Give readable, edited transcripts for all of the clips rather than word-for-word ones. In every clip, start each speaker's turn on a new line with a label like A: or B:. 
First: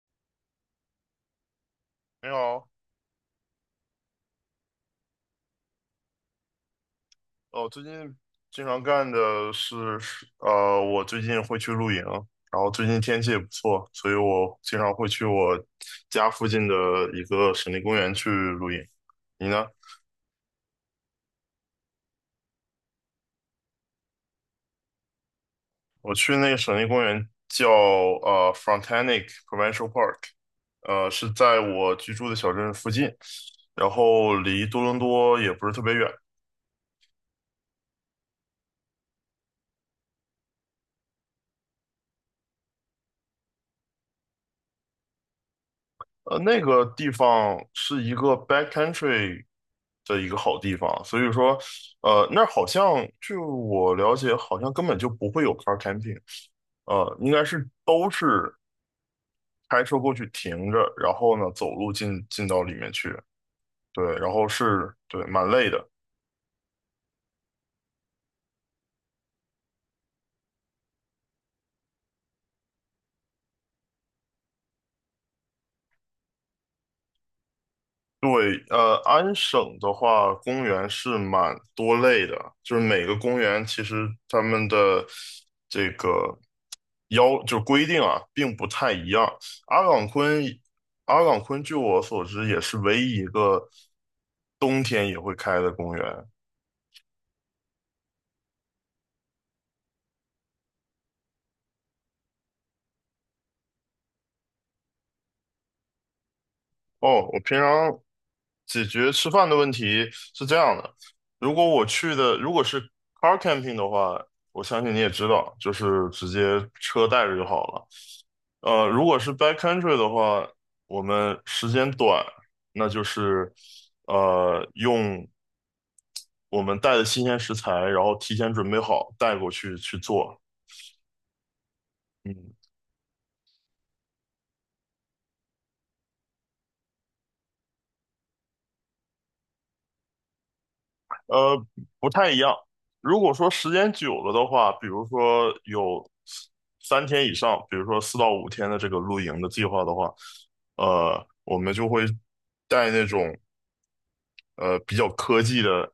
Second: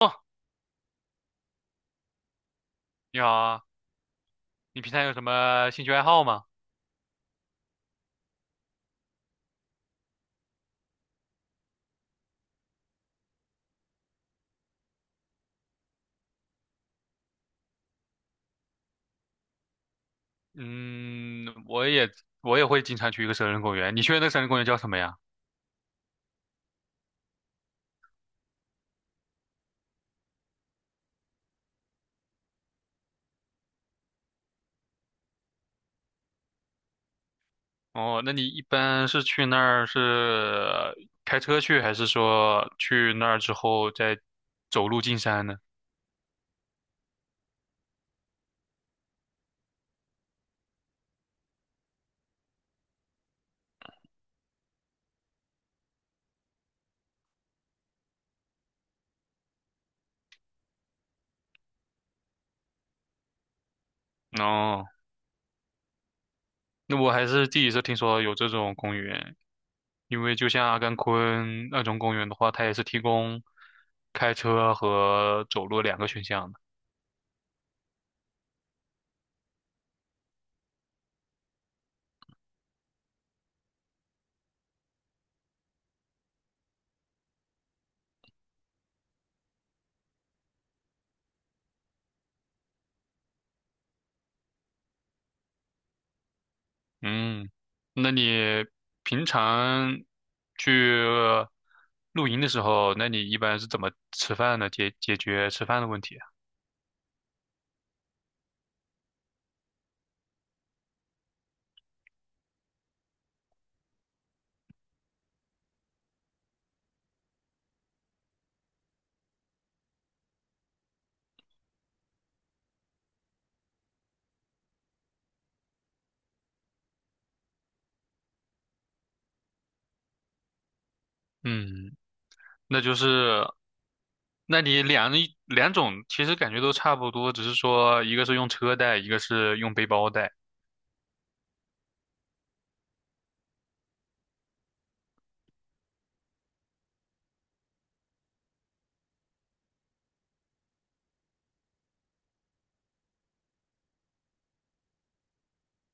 A: 哦，
B: 你好。
A: 你好啊，你平常有什么兴趣爱好吗？
B: 哦，最近经常干的是，我最近会去露营，然后最近天气也不错，所以我经常会去我家附近的一个省立公园去露营。你呢？
A: 嗯，我也会经常去一个森林公园。你去的那个森林公园叫什么呀？
B: 我去那个省立公园叫Frontenac Provincial Park，是在我居住的小镇附近，然后离多伦多也不是特别远。
A: 哦，那你一般是去那儿是开车去，还是说去那儿之后再走路进山呢？
B: 那个地方是一个 backcountry 的一个好地方，所以说，那儿好像据我了解，好像根本就不会有 car camping。应该是都是开车过去停着，然后呢，走路进到里面去。对，然后
A: 哦，
B: 是，对，蛮累的，
A: 那我还是第一次听说有这种公园，因为就像阿甘昆那种公园的话，它也是提供开车和走路两个选项的。
B: 对。安省的话，公园是蛮多类的，就是每个公园其实他们的这个要就规定啊，并不太一样。阿岗昆，阿岗昆据我所知也是唯一一个冬天也会开的公园。
A: 嗯，那你平常去露营的时候，那你一般是怎么吃饭呢？解决吃饭的问题啊？
B: 哦，我平常解决吃饭的问题是这样的。如果是 car camping 的话，我相信你也知道，就是直接车带着就好了。如果是 backcountry 的话，我们时间短，那就是用我们带的新鲜食材，然后提前准备好带过去去做。
A: 嗯，
B: 嗯。
A: 那就是，那你一两种其实感觉都差不多，只是说一个是用车带，一个是用背包带。
B: 呃，不太一样。如果说时间久了的话，比如说有3天以上，比如说4到5天的这个露营的计划的话，我们就会带那种。比较科技的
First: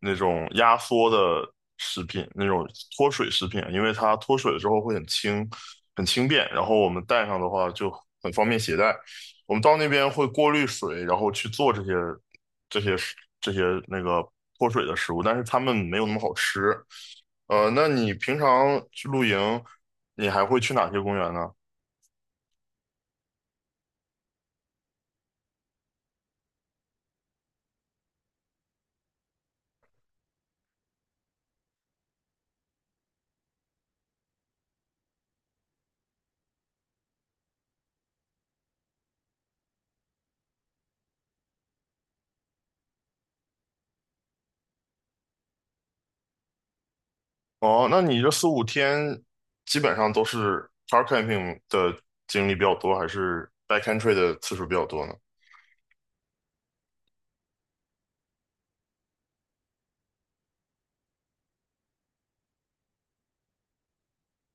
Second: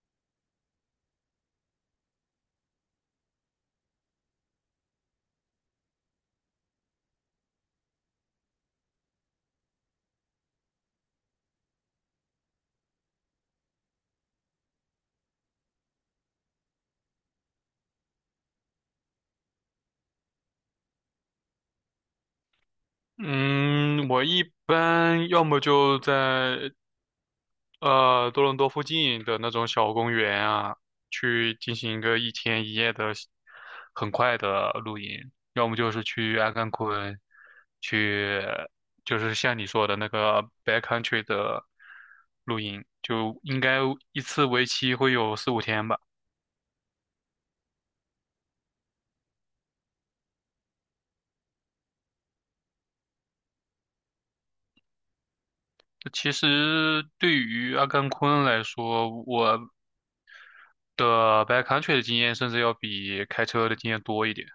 B: 那种压缩的食品，那种脱水食品啊，因为它脱水了之后会很轻、很轻便，然后我们带上的话就很方便携带。我们到那边会过滤水，然后去做这些食这些那个脱水的食物，但是它们没有那么好吃。那你平常去露营，你还会去哪些公园呢？
A: 嗯，我一般要么就在多伦多附近的那种小公园啊，去进行一个一天一夜的很快的露营，要么就是去阿甘昆，去就是像你说的那个 backcountry 的露营，就应该一次为期会有四五天吧。
B: 哦，那你这四五天基本上都是 car camping 的经历比较多，还是 backcountry 的次数比较多呢？
A: 其实对于阿甘昆来说，我的 backcountry 的经验甚至要比开车的经验多一点。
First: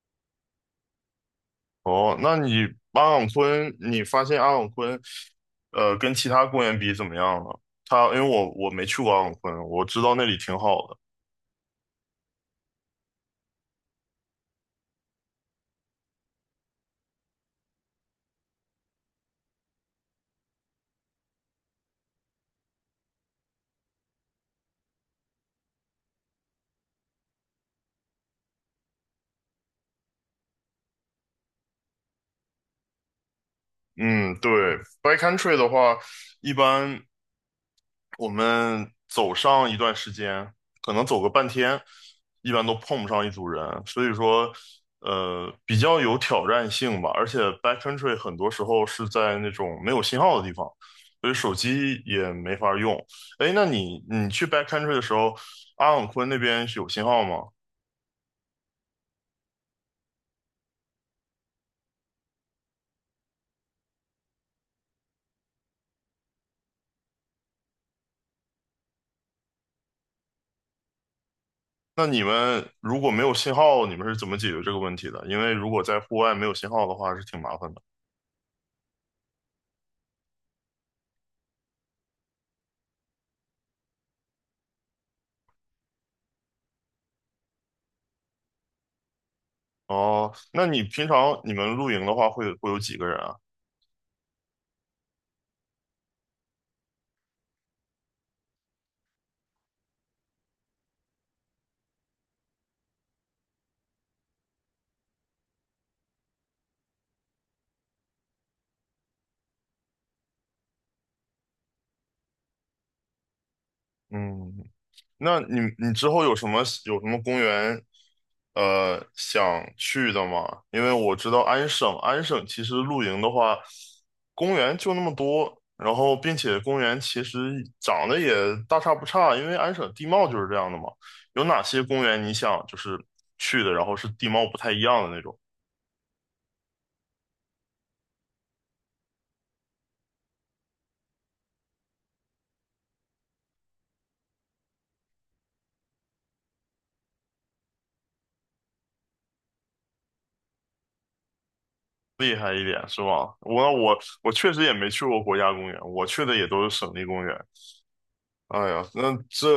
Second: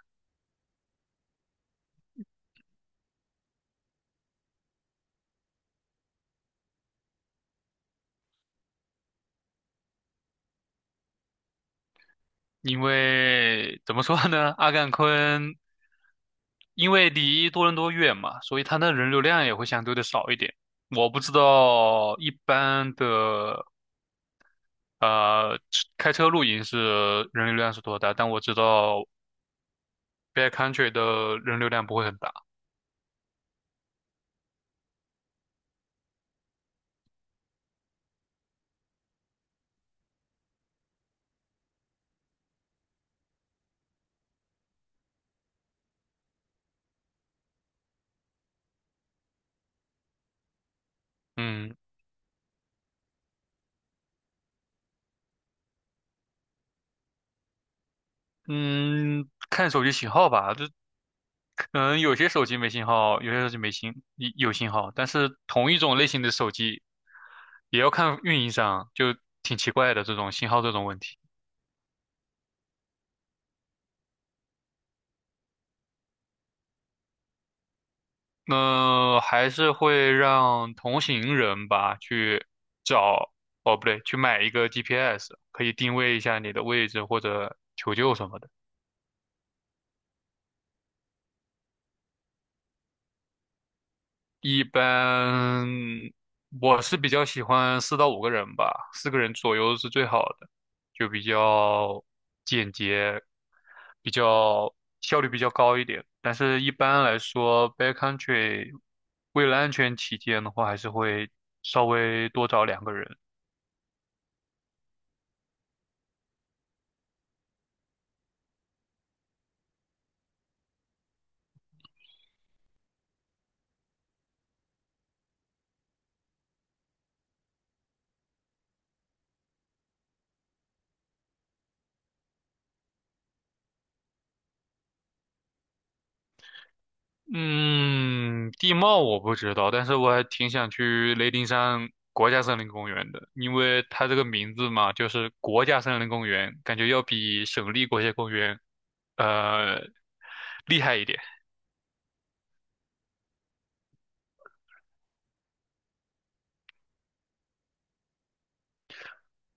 B: 哦，那你阿朗昆，你发现阿朗昆，跟其他公园比怎么样呢？因为我没去过阿朗昆，我知道那里挺好的。
A: 因为怎么说呢，阿甘昆因为离多伦多远嘛，所以它的人流量也会相对的少一点。我不知道一般的呃开车露营是人流量是多大，但我知道 backcountry 的人流量不会很大。
B: 嗯，对，backcountry 的话，一般我们走上一段时间，可能走个半天，一般都碰不上一组人，所以说，比较有挑战性吧。而且 backcountry 很多时候是在那种没有信号的地方，所以手
A: 嗯
B: 机也没法用。哎，那你去 backcountry 的时候，阿朗昆那边是有信号吗？
A: 嗯，看手机信号吧，这可能有些手机没信号，有些手机没信有信号，但是同一种类型的手机也要看运营商，就挺奇怪的这种信号这种问题。
B: 那你们如果没有信号，你们是怎么解决这个问题的？因为如果在户外没有信号的话，是挺麻烦的。
A: 还是会让同行人吧去找，哦，不对，去买一个 GPS，可以定位一下你的位置或者求救什么的。
B: 哦，那你平常你们露营的话，会有几个人啊？
A: 一般我是比较喜欢四到五个人吧，四个人左右是最好的，就比较简洁，比较效率比较高一点。但是一般来说，backcountry 为了安全起见的话，还是会稍微多找两个人。
B: 嗯。那你之后有什么公园想去的吗？因为我知道安省其实露营的话，公园就那么多，然后并且公园其实长得也大差不差，因为安省地貌就是这样的嘛。有哪些公园你想就是去的，然后是地貌不太一样的那种。
A: 嗯，地貌我不知道，但是我还挺想去雷丁山国家森林公园的，因为它这个名字嘛，就是国家森林公园，感觉要比省立国家公园呃厉害一点。
B: 厉害一点是吧？我我确实也没去过国家公园，我去的也都是省立公园。哎呀，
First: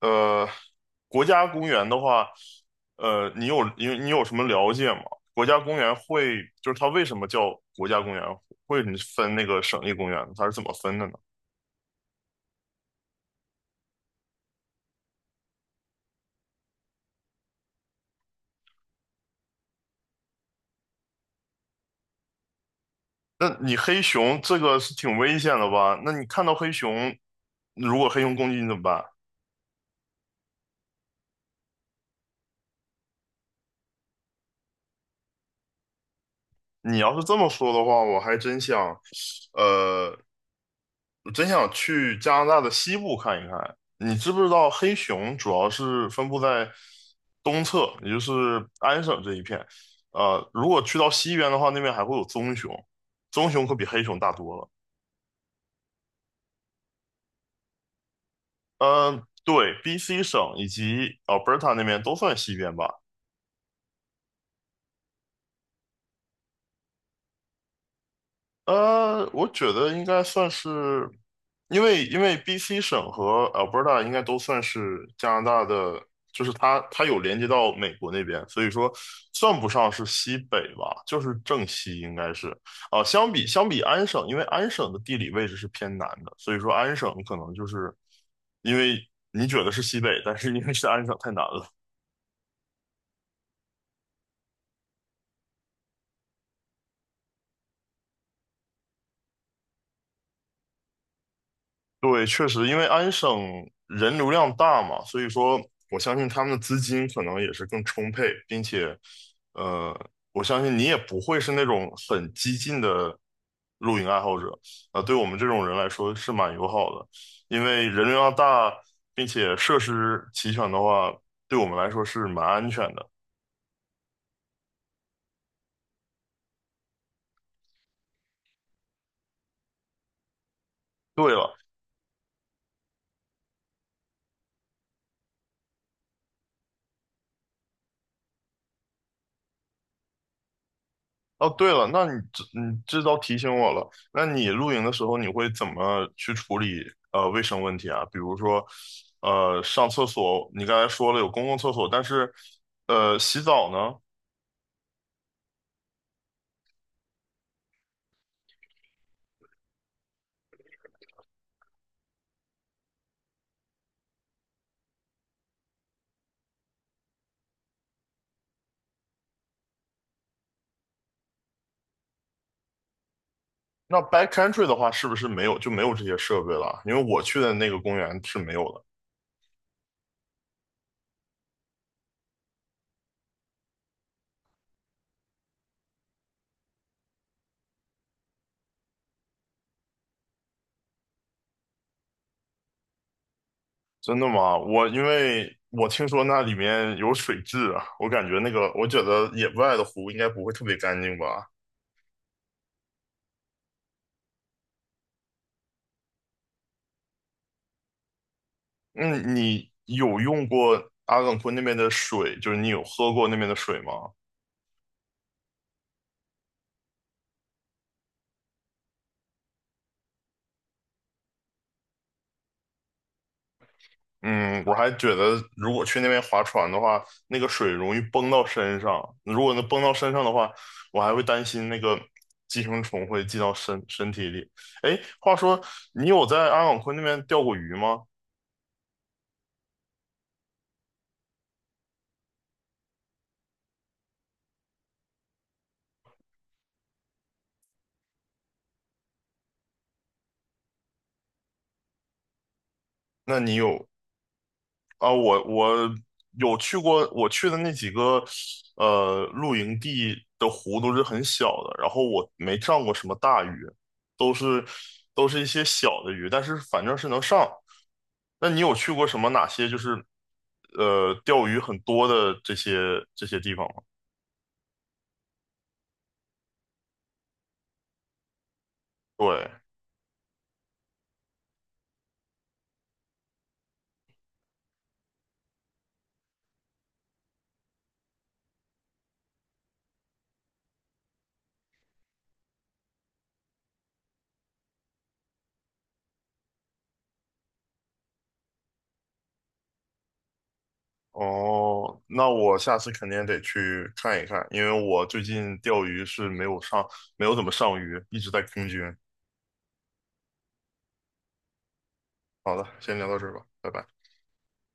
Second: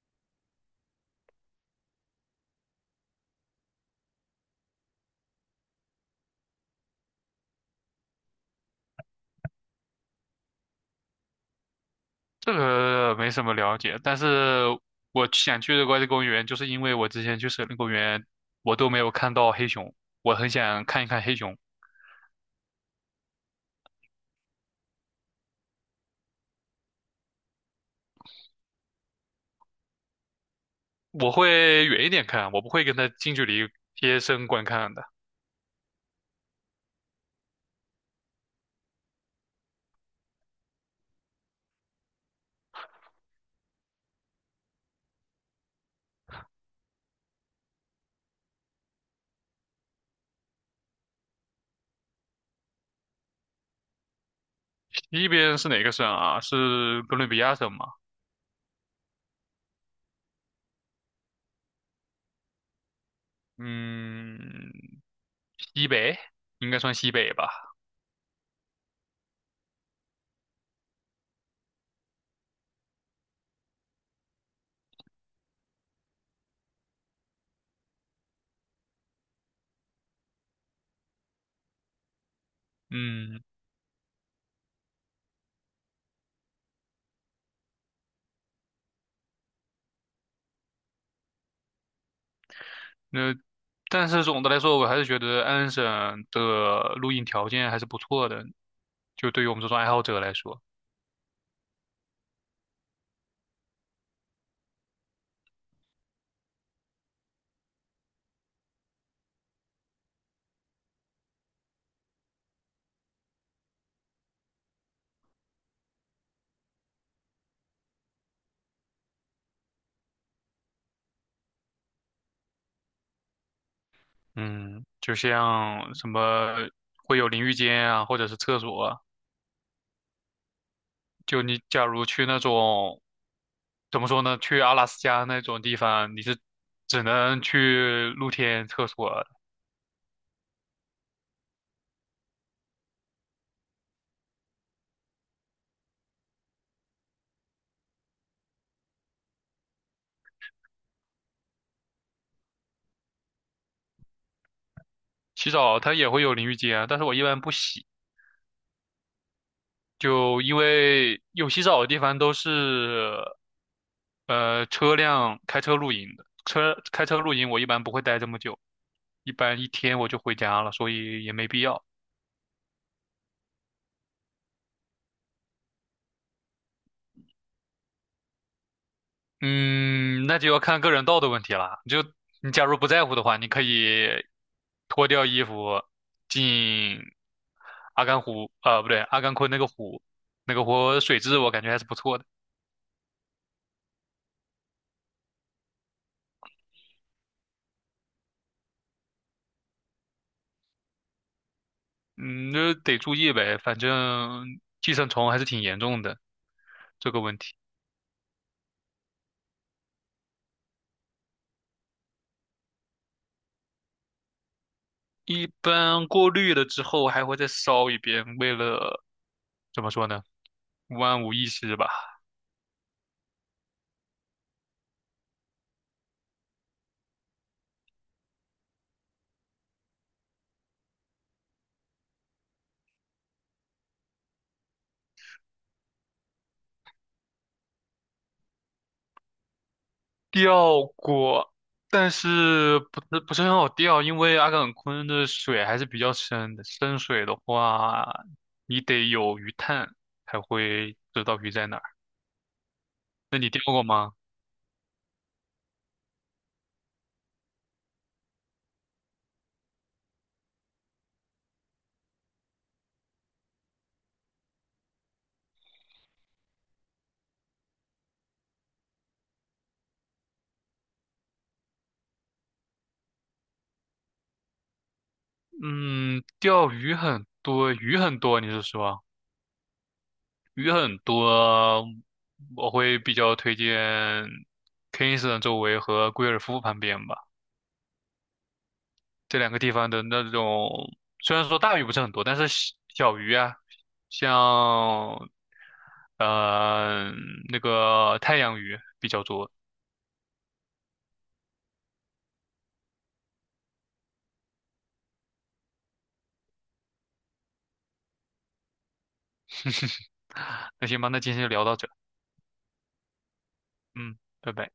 B: 呃，国家公园的话，你有什么了解吗？国家公园会就是它为什么叫国家公园？会什么分那个省立公园？它是怎么分的呢？
A: 这个没什么了解，但是我想去的国家公园，就是因为我之前去森林公园，我都没有看到黑熊，我很想看一看黑熊。
B: 那你黑熊这个是挺危险的吧？那你看到黑熊，如果黑熊攻击你怎么办？
A: 我会远一点看，我不会跟它近距离贴身观看的。
B: 你要是这么说的话，呃，我真想去加拿大的西部看一看。你知不知道黑熊主要是分布在东侧，也就是安省这一片。如果去到西边的话，那边还会有棕熊，棕熊可比黑熊大多了。
A: 西边是哪个省啊？是哥伦比亚省吗？
B: 嗯，对，BC 省以及 Alberta 那边都算西边吧。
A: 嗯，西北应该算西北吧。
B: 我觉得应该算是，因为 BC 省和 Alberta 应该都算是加拿大的，就是它有连接到美国那边，所以说算不上是西北吧，就是正西应该是。啊，相
A: 嗯，
B: 比相比安省，因为安省的地理位置是偏南的，所以说安省可能就是因为你觉得是西北，但是因为是安省太南了。
A: 那但是总的来说，我还是觉得安省的录音条件还是不错的，就对于我们这种爱好者来说，
B: 对，确实，因为安省人流量大嘛，所以说我相信他们的资金可能也是更充沛，并且，呃，我相信你也不会是那种很激进的露营爱好者。啊，对我们这种人来说是蛮友好的，因为人流量大，并且设施齐全的话，对我们来说是蛮安全的。
A: 嗯，就像什么会有淋浴间啊，或者是厕所啊，
B: 对
A: 就
B: 了，
A: 你假如去那种怎么说呢，去阿拉斯加那种地方，你是只能去露天厕所，
B: 哦，对了，那你这倒提醒我了。那你露营的时候，你会怎么去处理卫生问题啊？比如说，上厕所，你刚才说了有公共厕所，但是洗澡呢？
A: 洗澡它也会有淋浴间啊，但是我一般不洗，就因为有洗澡的地方都是车辆开车露营的，车开车露营我一般不会待这么久，一般一天我就回家了，所以也没必要。
B: 那 backcountry 的话，是不是没有就没有这些设备了？因为我去的那个公园是没有的。
A: 嗯，那就要看个人道德问题啦。就你假如不在乎的话，你可以脱掉衣服进阿甘湖，不对，阿甘昆那个湖，那个湖水质我感觉还是不错的。
B: 真的吗？因为我听说那里面有水质啊，我感觉那个我觉得野外的湖应该不会特别干净吧？
A: 嗯，那得注意呗，反正寄生虫还是挺严重的这个问题。
B: 嗯，你有用过阿勒冈昆那边的水，就是你有喝过那边的水吗？
A: 一般过滤了之后还会再烧一遍，为了怎么说呢，万无一失吧。
B: 嗯，我还觉得如果去那边划船的话，那个水容易崩到身上。如果能崩到身上的话，我还会担心那个寄生虫会进到身体里。哎，话说你有在阿勒冈昆那边钓过鱼吗？
A: 钓过，但是不是很好钓，因为阿岗昆的水还是比较深的，深水的话，你得有鱼探才会知道鱼在哪儿。
B: 那
A: 那你
B: 你
A: 钓过
B: 有
A: 吗？
B: 啊，我有去过，我去的那几个露营地的湖都是很小的，然后我没上过什么大鱼，都是都是一些小的鱼，但是反正是能上。那你有去过哪些就是钓鱼很多的这些地方吗？
A: 嗯，钓鱼很多，鱼很多，你是说？
B: 对，
A: 鱼很多，我会比较推荐 Kingston 周围和贵尔夫旁边吧，这两个地方的那种，虽然说大鱼不是很多，但是小小鱼啊，像呃那个太阳鱼比较多。
B: 哦，那我下次肯定得去看一看，因为我最近钓鱼是没有怎么上鱼，一直在空军。
A: 那行吧，那今天就聊到这，
B: 好的，先聊到这儿吧，拜拜。
A: 嗯，拜拜。